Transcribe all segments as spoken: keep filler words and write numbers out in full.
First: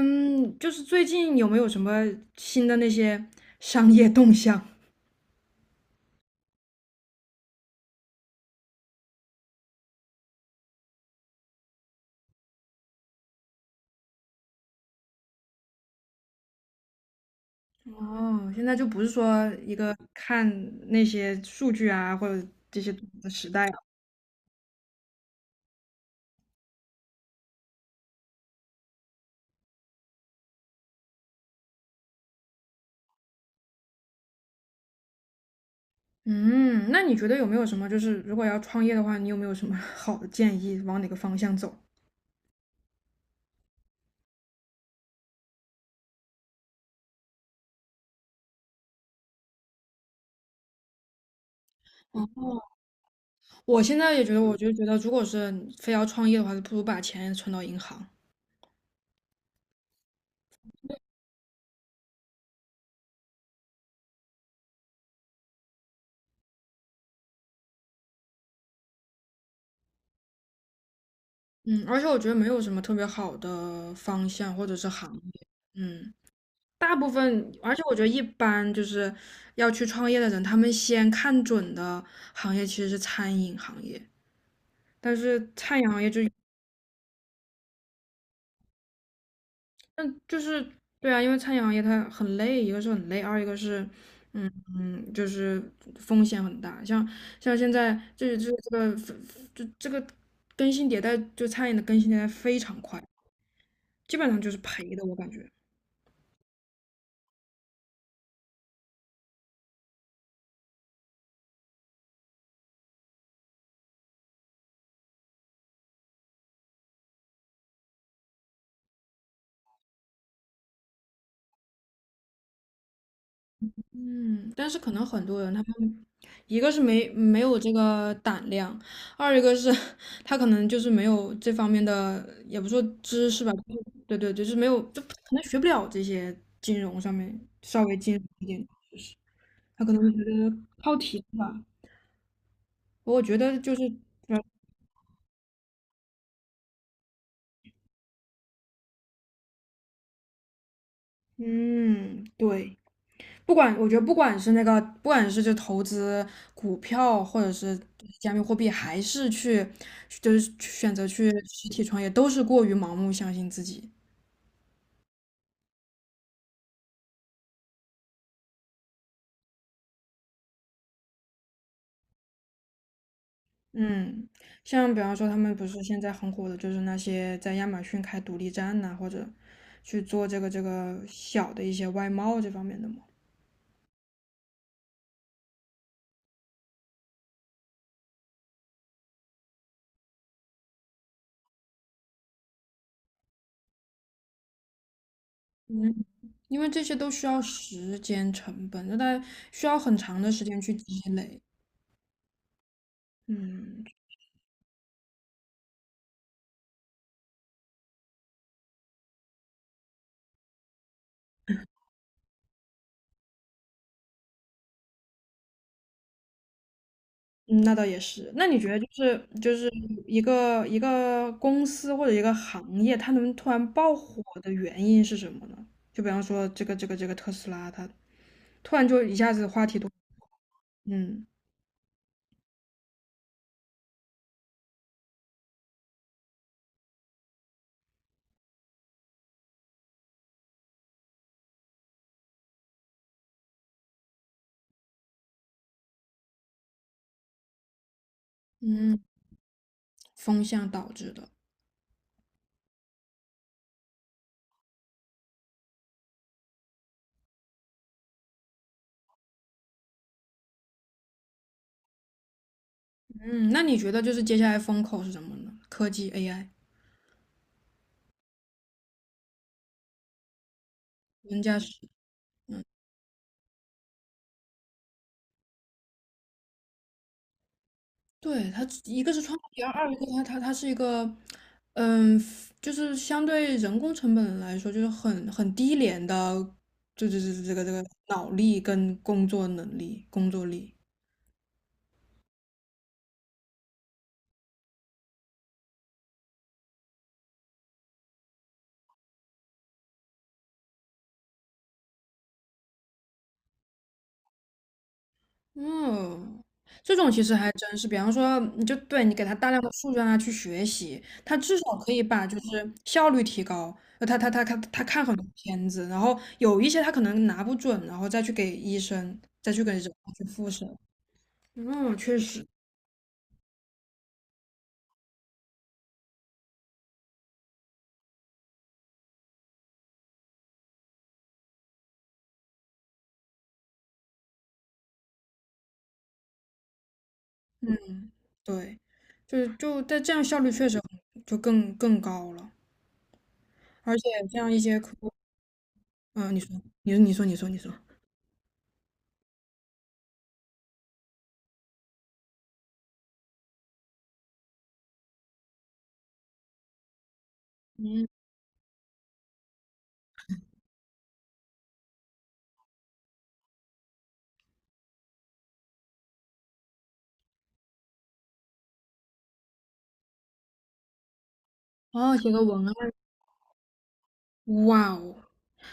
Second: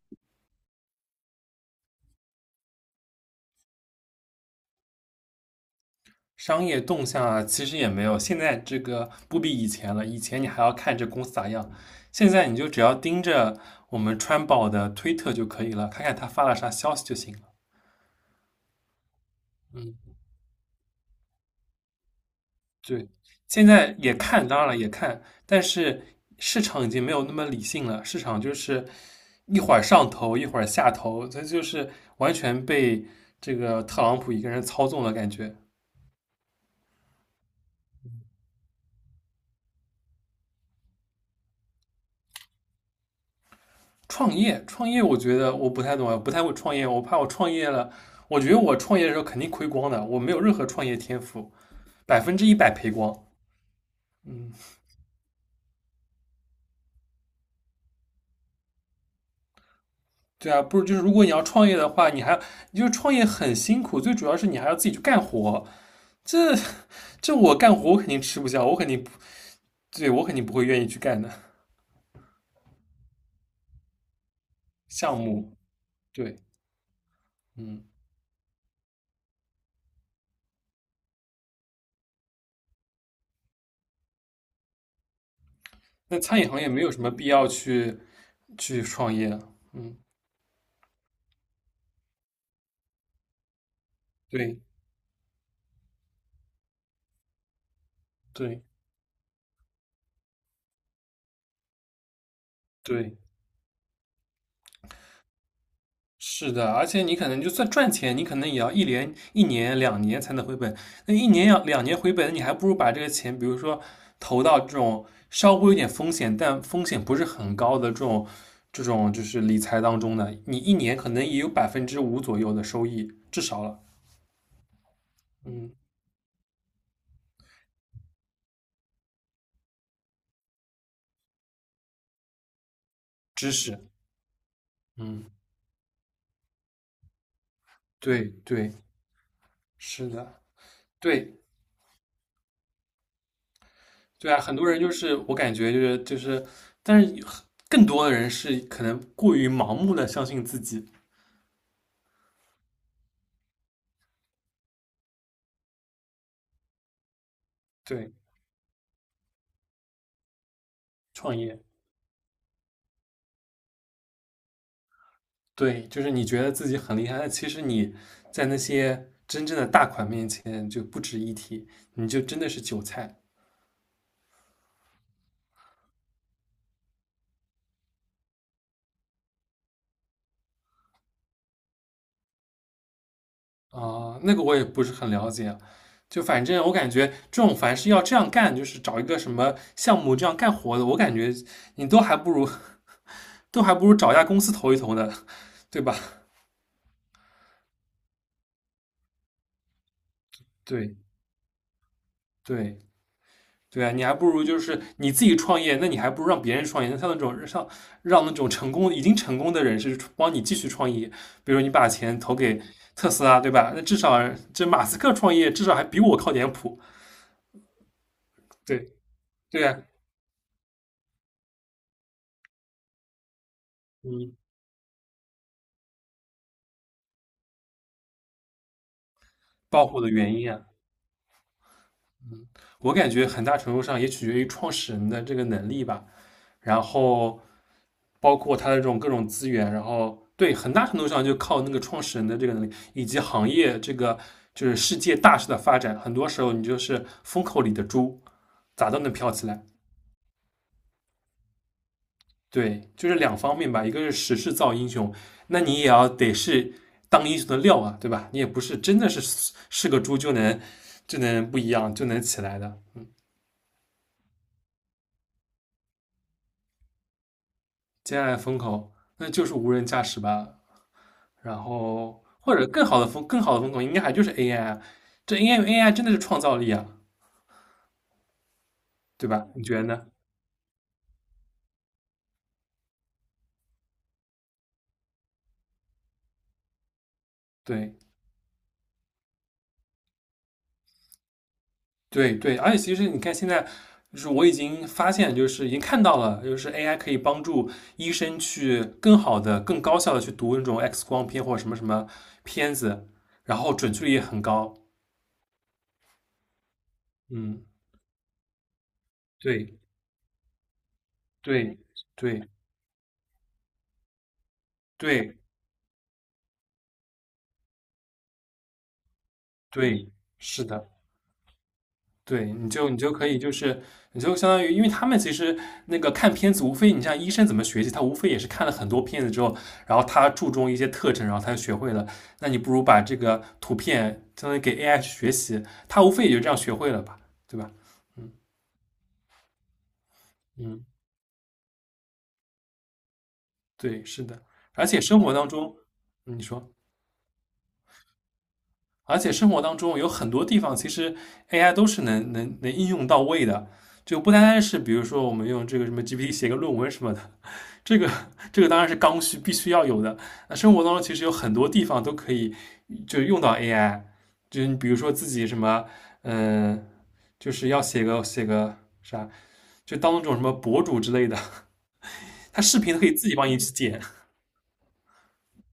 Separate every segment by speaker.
Speaker 1: 嗯，就是最近有没有什么新的那些商业动向？
Speaker 2: 商业动向啊，其实也没有，现在这个不比以前了。以前你还要看这公司咋样，现在你就只要盯着我们川宝的推特就可以了，看看他发了啥消息就行了。
Speaker 1: 哦，现在就不是说一
Speaker 2: 嗯，
Speaker 1: 个看那些数据啊，或者这些
Speaker 2: 对，
Speaker 1: 的时代
Speaker 2: 现
Speaker 1: 了。
Speaker 2: 在也看，当然了也看，但是市场已经没有那么理性了，市场就是一会儿上头，一会儿下头，这就是完全被这个特朗普一个人操纵了感觉。
Speaker 1: 嗯，那你觉得有没有什么，就是如果要创业的话，你有没有什么 好的建议，往哪个方向走？
Speaker 2: 创业，创业，我觉得我不太懂，啊，不太会创业，我怕我创业了，我觉得我创业的时候肯定亏光的，我没有任何创业天赋，百
Speaker 1: 哦，
Speaker 2: 分之一百赔光。
Speaker 1: 我现在也觉得，
Speaker 2: 嗯，
Speaker 1: 我就觉得，如果是非要创业的话，就不如把钱存到银行。
Speaker 2: 对啊，不是，就是如果你要创业的话，你还你就是创业很辛苦，最主要是你还要自己去干活，这这我干活我肯定吃不消，我肯定不对，我肯定不会愿意去干的
Speaker 1: 嗯，而且我觉得没有什么特别好的方向或者是行
Speaker 2: 项
Speaker 1: 业。
Speaker 2: 目。
Speaker 1: 嗯。
Speaker 2: 对，
Speaker 1: 大部分，而且
Speaker 2: 嗯，
Speaker 1: 我觉得一般就是要去创业的人，他们先看准的行业其实是餐饮行业，但是餐饮行业
Speaker 2: 那
Speaker 1: 就，
Speaker 2: 餐饮行业没有什么必要去去创业。嗯，
Speaker 1: 但就是对啊，因为餐饮行业它很累，一个是很累，二一个是，嗯
Speaker 2: 对
Speaker 1: 嗯，就是风险很大。像像现在这这
Speaker 2: 对
Speaker 1: 这个就这个更新迭代，就餐饮的更新迭代非常快，
Speaker 2: 对，
Speaker 1: 基本上就是赔的，我感觉。
Speaker 2: 是的，而且你可能就算赚钱，你可能也要一年、一年、两年才能回本。那一年要两年回本，你还不如把这个钱，比如说投到这种稍微有点风险，但风险不是很高的这种这种就是理财当中呢，你一年可能也有百分之五左右的收益，至少了。
Speaker 1: 嗯，但是可能很多人他
Speaker 2: 嗯，
Speaker 1: 们，一个是没没有这个胆量，二一个是 他可能就是没有这方面的，也不说知识吧，
Speaker 2: 知
Speaker 1: 就
Speaker 2: 识，
Speaker 1: 是对对，就是没有，就可
Speaker 2: 嗯，
Speaker 1: 能学不了这些金融上面稍微金融
Speaker 2: 对
Speaker 1: 一点，
Speaker 2: 对，
Speaker 1: 他可能
Speaker 2: 是
Speaker 1: 会觉
Speaker 2: 的，
Speaker 1: 得靠题
Speaker 2: 对
Speaker 1: 吧。我觉得就是，
Speaker 2: 对啊，很多人就是我感觉就是就是，但是更多的人是可能过于盲目的相信自己。
Speaker 1: 嗯，对。不管我觉得不管是那个，不管是就投资股票，或者是
Speaker 2: 对，
Speaker 1: 加密货币，还是去就是去选择去
Speaker 2: 创业，
Speaker 1: 实体创业，都是过于盲目相信自己。
Speaker 2: 对，就是你觉得自己很厉害，但其实你在那些真正的大款面前就不值一提，你就真的是韭菜。
Speaker 1: 嗯，像比方说他们不是现在很火的，就是那些在亚马逊开独立站呐、或者去做这个这个小的一些外贸这方面的嘛。
Speaker 2: 啊，那个我也不是很了解，就反正我感觉这种凡是要这样干，就是找一个什么项目这样干活的，我感觉你都还不如都还不如找一家公司投一投呢，对吧？
Speaker 1: 嗯，因为这些都需要时间成本，那它需要很长的时间去
Speaker 2: 对
Speaker 1: 积累。
Speaker 2: 对，
Speaker 1: 嗯。
Speaker 2: 对啊，你还不如就是你自己创业，那你还不如让别人创业。那像那种让让那种成功已经成功的人士帮你继续创业，比如说你把钱投给特斯拉，对吧？那至少这马斯克创业至少还比我靠点谱。
Speaker 1: 嗯，那倒也是。那你觉得就
Speaker 2: 对
Speaker 1: 是就
Speaker 2: 对
Speaker 1: 是
Speaker 2: 啊，
Speaker 1: 一个一个公司或者一个行业，它能突然爆火
Speaker 2: 嗯，
Speaker 1: 的原因是什么呢？就比方说这个这个这个特斯拉，它突然就一下子话题
Speaker 2: 爆
Speaker 1: 多，
Speaker 2: 火的原因啊，
Speaker 1: 嗯
Speaker 2: 我感觉很大程度上也取决于创始人的这个能力吧。然后包括它的这种各种资源，然后对很大程度上就靠那个创始人的这个能力，以及行业这个就是世界大势的发展，很多时候你就是风口里的猪，咋
Speaker 1: 嗯，
Speaker 2: 都能飘起来。
Speaker 1: 风向导致的。
Speaker 2: 对，就是两方面吧，一个是时势造英雄，那你也要得是当英雄的料啊，对吧？你也不是真的是是个猪就能就能不一样就能起来的。嗯，
Speaker 1: 嗯，那你觉得就是接下来风口是什么呢？科技、A I、
Speaker 2: 接下来风口那就是无人驾驶吧，
Speaker 1: 人家
Speaker 2: 然
Speaker 1: 是。
Speaker 2: 后或
Speaker 1: 嗯
Speaker 2: 者更好的风更好的风口应该还就是 A I 啊，这 A I A I 真的是创造力啊，
Speaker 1: 对，它一个是
Speaker 2: 对
Speaker 1: 创
Speaker 2: 吧？
Speaker 1: 意，
Speaker 2: 你
Speaker 1: 而
Speaker 2: 觉得
Speaker 1: 二一个
Speaker 2: 呢？
Speaker 1: 它它它是一个，嗯，就是相对人工成本来说，就是很很低廉的，就就是这个这个
Speaker 2: 对
Speaker 1: 脑力跟工作能力、工作力。
Speaker 2: 对对，而且其实你看现在，就是我已经发现，就是已经看到了，就是 A I 可以帮助医生去更好的、更高效的去读那种 X 光片或者什么什么片子，然后准确率也很高。
Speaker 1: 嗯，这种其实还
Speaker 2: 嗯，
Speaker 1: 真是，比方说，你就对你给他大量的
Speaker 2: 对
Speaker 1: 数据让他去学习，他至少
Speaker 2: 对
Speaker 1: 可以把就
Speaker 2: 对
Speaker 1: 是效率提高。呃他他他他看他看很多
Speaker 2: 对
Speaker 1: 片子，然后有一些他可能拿不准，然后再去给医生，再去给人去
Speaker 2: 对，
Speaker 1: 复
Speaker 2: 是
Speaker 1: 审。
Speaker 2: 的。
Speaker 1: 嗯，确实。
Speaker 2: 对，你就你就可以，就是你就相当于，因为他们其实那个看片子，无非你像医生怎么学习，他无非也是看了很多片子之后，然后他注重一些特征，然后他就学会了。那你不如把这个图片相当于给 A I 去学习，他无非也就这样学会了吧，对吧？嗯
Speaker 1: 对，就是就但这样效率确实
Speaker 2: 嗯，
Speaker 1: 很就更更高了，而
Speaker 2: 对，
Speaker 1: 且
Speaker 2: 是的。
Speaker 1: 像一些
Speaker 2: 而
Speaker 1: 课，
Speaker 2: 且生活当中，
Speaker 1: 嗯、
Speaker 2: 嗯
Speaker 1: 你
Speaker 2: 你
Speaker 1: 说，
Speaker 2: 说。
Speaker 1: 你说，你说，你说，你说，
Speaker 2: 而且生活当中有很多地方，其实 A I 都是能能能应用到位的，就不单单是比如说我们用这个什么 G P T 写个论文什么的，这
Speaker 1: 嗯，
Speaker 2: 个这个当然是刚需，必须要有的。那生活当中其实有很多地方都可以就用到 A I，就你比如说自己什么，嗯、呃就是要写个写个啥，就当那种什么博主之类的，
Speaker 1: 哦，写个
Speaker 2: 他
Speaker 1: 文
Speaker 2: 视
Speaker 1: 案，
Speaker 2: 频可以自己帮你剪，
Speaker 1: 哇哦，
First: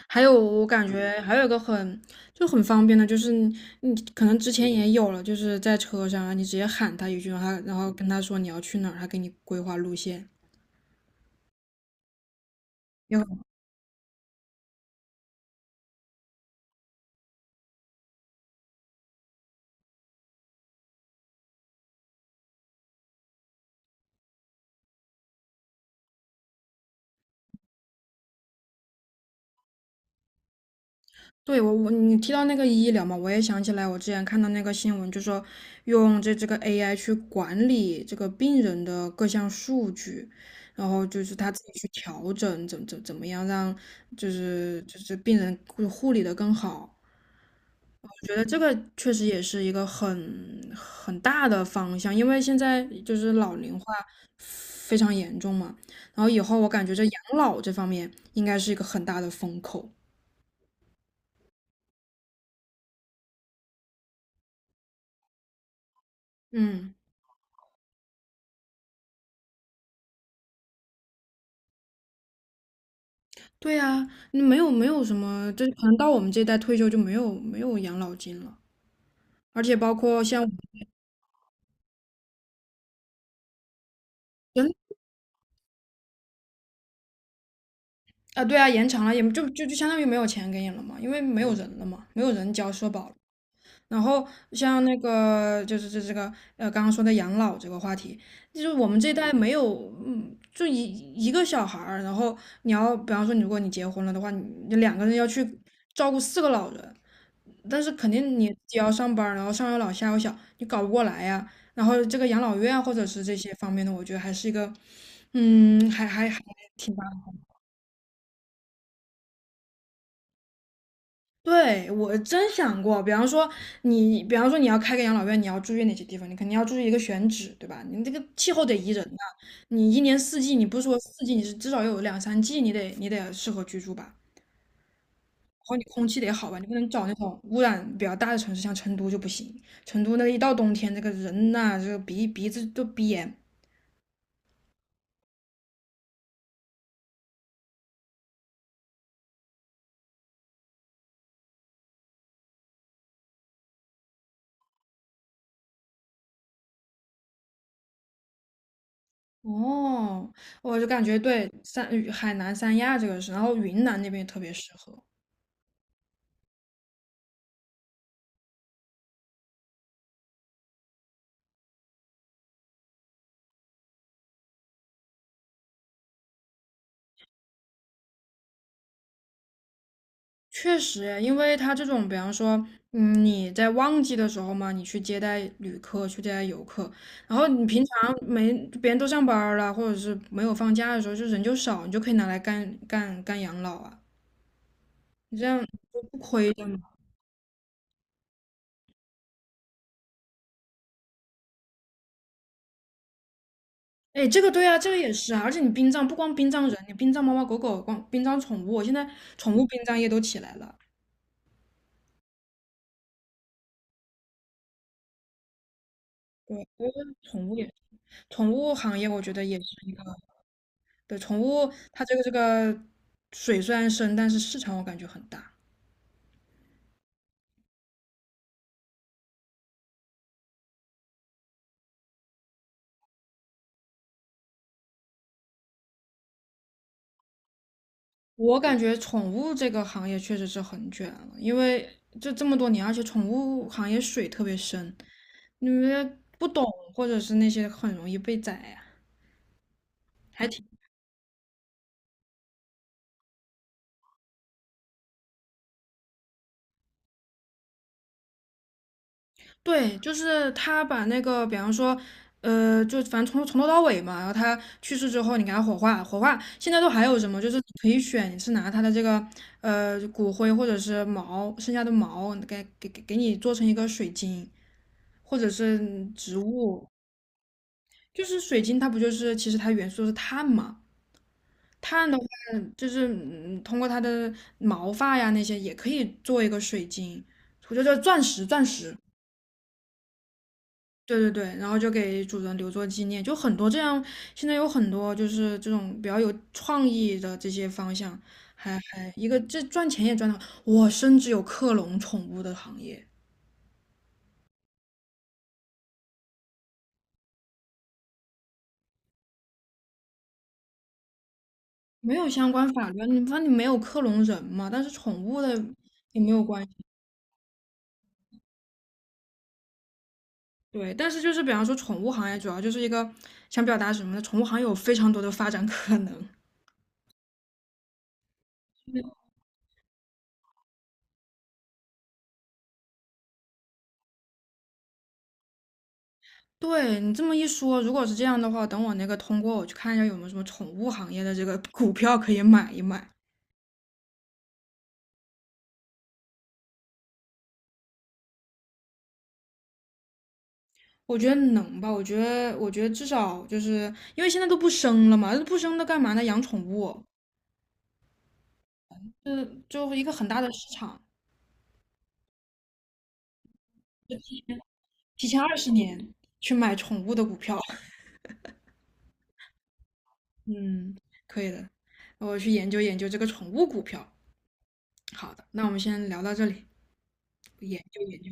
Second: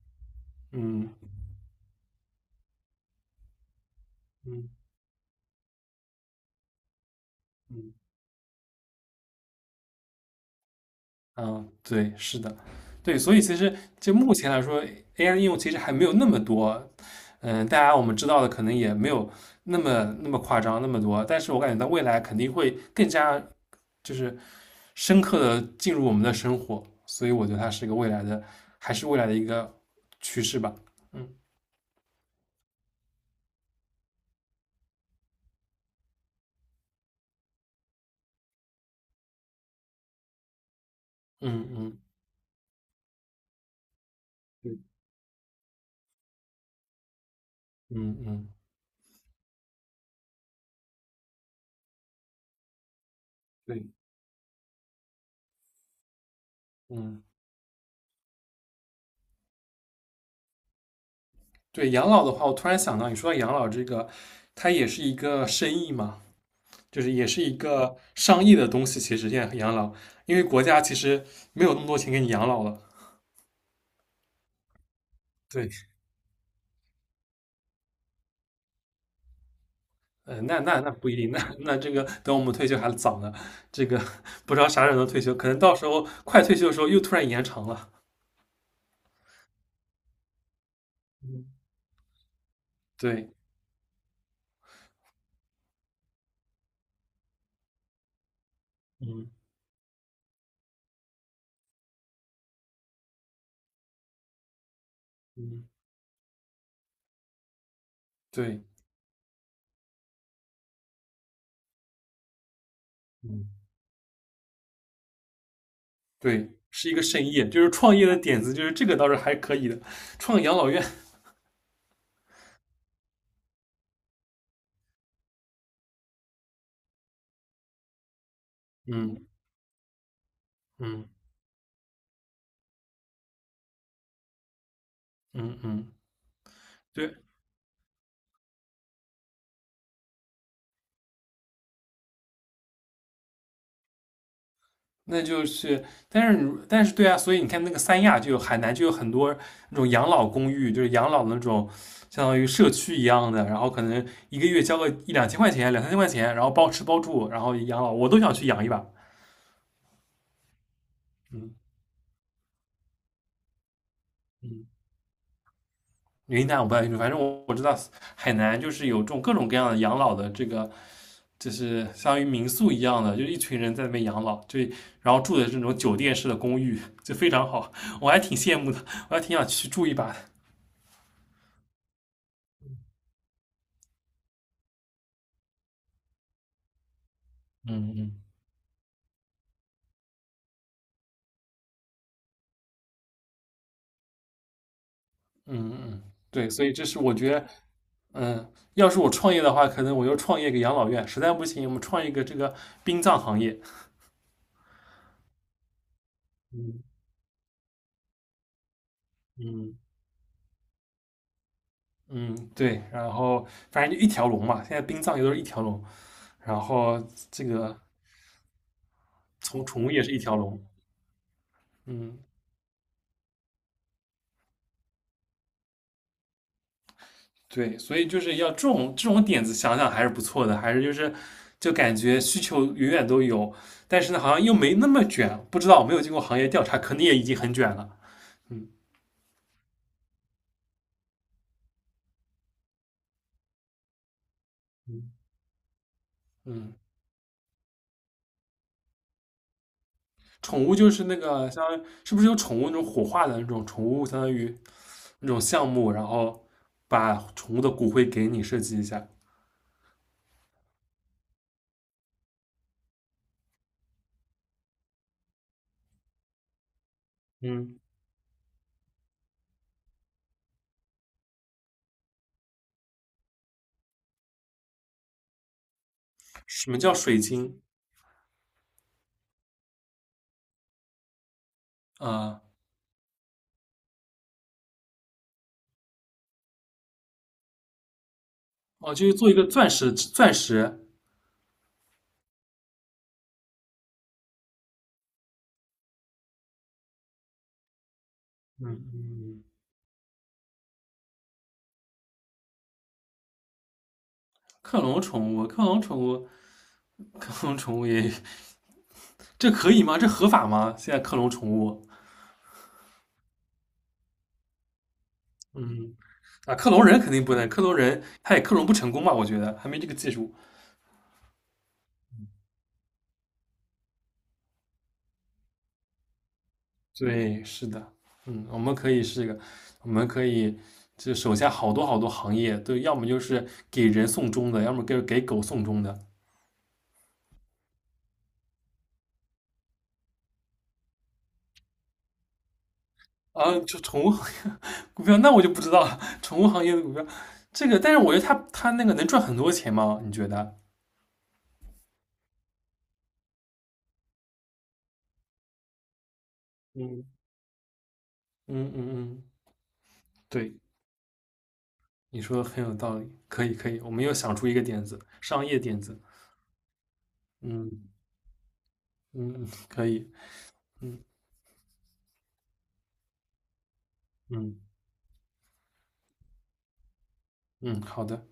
Speaker 1: 还有我感觉
Speaker 2: 嗯
Speaker 1: 还有一个很就很方便的，就是你你可能之前
Speaker 2: 嗯
Speaker 1: 也有了，就是在车上啊，你直接喊他一句，然后他然后
Speaker 2: 嗯。
Speaker 1: 跟他说你要去哪儿，他给你规划路线。
Speaker 2: 嗯，对，是的，对，所以其实就目前来说，A I 的应用其实还没有那么多。嗯，大家我们知道的可能也没有那么那么夸张那么多，但是我感觉到未来肯定会更加就是深刻的进入我们的生活，所以我觉得它是一个未来的，还是未来的一个趋势吧。嗯
Speaker 1: 对我我你提到那个医疗嘛，我也想起来，我之前看到那个新闻，就说用这这个 A I 去管理这个病人的各项数据，然后就是他自
Speaker 2: 嗯
Speaker 1: 己去
Speaker 2: 嗯，
Speaker 1: 调整，怎怎怎么样让就
Speaker 2: 对，
Speaker 1: 是就是病人护护理的更好。我
Speaker 2: 嗯
Speaker 1: 觉得
Speaker 2: 嗯
Speaker 1: 这个确实也是一个很很大的方向，因为现在就是老龄
Speaker 2: 对，
Speaker 1: 化非常严重嘛，然后以后我感觉这养
Speaker 2: 嗯
Speaker 1: 老这方面应该是一个很大的风口。
Speaker 2: 对，养老的话，我突然想到，你说到养老这个，它也是一个生意嘛。
Speaker 1: 嗯。
Speaker 2: 就是也是一个上亿的东西，其实现在养老，因为国家其实没有那么多钱给你养老了。
Speaker 1: 对呀，你没有没有什么，就
Speaker 2: 对，
Speaker 1: 是可能到我们这一代退休就没有没有养老金了，而且包括
Speaker 2: 呃，
Speaker 1: 像我
Speaker 2: 那那那不一定，那那这个等我们退休还早呢，这个不知道
Speaker 1: 人
Speaker 2: 啥时候能退休，可能到时候快退休的时候又突然延长了。
Speaker 1: 啊，对啊，延长了也就就就相当于没有钱给你了嘛，因为没
Speaker 2: 嗯，
Speaker 1: 有人了嘛，没有人交社保了。
Speaker 2: 对，
Speaker 1: 然后像那个就是这这个呃刚刚说的养老这个话题，就是我们这一
Speaker 2: 嗯
Speaker 1: 代没有嗯，就一一个小孩儿，然后你要比方说你如果你结婚了的话，你你两个人要去
Speaker 2: 嗯，
Speaker 1: 照顾四个老人，但是肯定你自
Speaker 2: 对，
Speaker 1: 己要上班儿然后上有老下有小，你搞不过来呀。然后这个养老院或者是这
Speaker 2: 嗯
Speaker 1: 些方面的，我觉得还是一个，嗯，还还还
Speaker 2: 对，是
Speaker 1: 挺
Speaker 2: 一个
Speaker 1: 大。
Speaker 2: 盛宴，就是创业的点子，就是这个倒是还可以的，创养老院。
Speaker 1: 对，我真想过，比方说你，比方说你要开个养老院，你要注意哪些地方？你肯定要注意一个选址，对吧？你这个气候得宜人呐、
Speaker 2: 嗯
Speaker 1: 你一年四季，你不是说
Speaker 2: 嗯
Speaker 1: 四季，你是至少有两三季，你得你得适合居住吧？
Speaker 2: 嗯
Speaker 1: 然后你
Speaker 2: 嗯，
Speaker 1: 空气得好吧，你不能找那
Speaker 2: 对，
Speaker 1: 种污染比较大的城市，像成都就不行。成都那一到冬天，这个人呐、这个鼻鼻子都鼻炎。
Speaker 2: 那就是，但是但是对啊，所以你看那个三亚就有海南就有很多那种养老公寓，就是养老的那种相当于社区一样的，然后可能一个月交个一两千块钱、两三千块钱，然后包吃包住，然后养老，我都想去养一把。
Speaker 1: 哦，我就感觉对
Speaker 2: 嗯
Speaker 1: 三呃海南三亚这个是，然后云南那边也特别
Speaker 2: 嗯，
Speaker 1: 适合。
Speaker 2: 云南我不太清楚，反正我我知道海南就是有这种各种各样的养老的这个，就是相当于民宿一样的，就一群人在那边养老，就然后住的这种酒店式的公寓，就非常好，我还挺羡慕的，我还挺想去住一把的。
Speaker 1: 确实，因为它这种，比方说，嗯，你在旺季的时候嘛，你去接待旅客，去接待游客，然后你平
Speaker 2: 嗯
Speaker 1: 常
Speaker 2: 嗯。
Speaker 1: 没别人都上班儿了，或者是没有放假的时候，就人就少，你就可以拿来干干干养老啊，你这样
Speaker 2: 嗯
Speaker 1: 就
Speaker 2: 嗯，
Speaker 1: 不
Speaker 2: 对，
Speaker 1: 亏的
Speaker 2: 所以这是我觉得，嗯，要是我创业的话，可能我就创业个养老院，实在不行，我们创一个这个殡葬行业。
Speaker 1: 哎，这个对啊，这个也是啊，而且你殡葬不光殡葬
Speaker 2: 嗯
Speaker 1: 人，你殡葬猫猫狗狗，光殡葬宠物，现在宠物
Speaker 2: 嗯
Speaker 1: 殡葬业都起来了。
Speaker 2: 嗯，对，然后反正就一条龙嘛，现在殡葬也都是一条龙，然
Speaker 1: 对，我觉
Speaker 2: 后
Speaker 1: 得
Speaker 2: 这
Speaker 1: 宠物也，
Speaker 2: 个
Speaker 1: 宠物行业我觉得也
Speaker 2: 从
Speaker 1: 是
Speaker 2: 宠物
Speaker 1: 一个，
Speaker 2: 也是一条龙。
Speaker 1: 对，宠物它这
Speaker 2: 嗯，
Speaker 1: 个这个水虽然深，但是市场我感觉很大。
Speaker 2: 对，所以就是要这种这种点子想想还是不错的，还是就是就感觉需求永远都有，但是呢，好像又没那么卷，不知道没有经过行业调查，可能也已经很卷了。
Speaker 1: 我
Speaker 2: 嗯
Speaker 1: 感觉宠物这个行业确实是很卷了，因为这这么多年，而且宠物行业水特别深，
Speaker 2: 嗯
Speaker 1: 你们不懂
Speaker 2: 嗯。
Speaker 1: 或者是那些很容易被宰呀、还挺。
Speaker 2: 宠物就是那个相当于是不是有宠物那种火化的那种宠物，相当于那种项目，然后把宠物的骨灰给你设计一下。
Speaker 1: 对，就是他把那个，比方说，呃，就反正从从头到尾嘛，然后他去世之后，你给他火化，火化现在都还有什么？就是你
Speaker 2: 嗯，
Speaker 1: 可以选，你是拿他的这个呃骨灰或者是毛，剩下的毛给给给给你做成一个水晶，或者是植
Speaker 2: 什么
Speaker 1: 物。
Speaker 2: 叫水晶？
Speaker 1: 就是水晶，它不就是其实它元素是碳嘛？碳的话，
Speaker 2: 啊，
Speaker 1: 就是嗯通过它的毛发呀那些也可以做一个水晶，我觉得钻石，钻
Speaker 2: 哦，
Speaker 1: 石。
Speaker 2: 就是做一个钻石钻石。
Speaker 1: 对对对，然后就给主人留作纪念，就很多这样，现在有很多就是这种比较有创意的这些方向，
Speaker 2: 嗯
Speaker 1: 还还一个
Speaker 2: 嗯，
Speaker 1: 这赚钱也赚得好，我甚至有克隆宠物的行业，
Speaker 2: 克隆宠物，克隆宠物，克隆宠物也这可以吗？这合法吗？现在克隆宠物，
Speaker 1: 没有相关法律啊你反正你没有克隆人嘛，但是宠物的
Speaker 2: 嗯
Speaker 1: 也没有
Speaker 2: 啊，
Speaker 1: 关
Speaker 2: 克
Speaker 1: 系，
Speaker 2: 隆人肯定不能，克隆人他也克隆不成功吧？我觉得还没这个技术。
Speaker 1: 对，但是就是比方说宠物行业主要就是一个想表达什么呢？宠物行业有非常多的发展可能。
Speaker 2: 对，是的，嗯，我们可以是一个，我们可以就手下好多好多行业，对，要么就是给人送终的，要么给给狗送终的
Speaker 1: 对你这么一说，如果是这样的话，等我那个通过，我去看一下有没有什么宠物行业的这个股票可以买一买。
Speaker 2: 啊，就宠物行业 股票，那我就不知道了。宠物行业的股票，这个，但是我觉得它它那个能赚很多钱吗？你觉得？
Speaker 1: 我觉得能吧，我觉得，我觉得至少就是因为现在都不生了嘛，不生那干嘛呢？养宠物，
Speaker 2: 嗯嗯嗯嗯，
Speaker 1: 就是就一个很大的
Speaker 2: 对，
Speaker 1: 市场，
Speaker 2: 你说的很有道理，可以可以，我们又想出一个点子，
Speaker 1: 提前
Speaker 2: 商
Speaker 1: 二
Speaker 2: 业
Speaker 1: 十
Speaker 2: 点子，
Speaker 1: 年去买宠物的股票，
Speaker 2: 嗯嗯，嗯可以，
Speaker 1: 嗯，
Speaker 2: 嗯
Speaker 1: 可以的，我去研究研究这个宠物股票。
Speaker 2: 嗯
Speaker 1: 好的，那我们先聊到这里，
Speaker 2: 嗯，
Speaker 1: 研究
Speaker 2: 好
Speaker 1: 研
Speaker 2: 的。
Speaker 1: 究。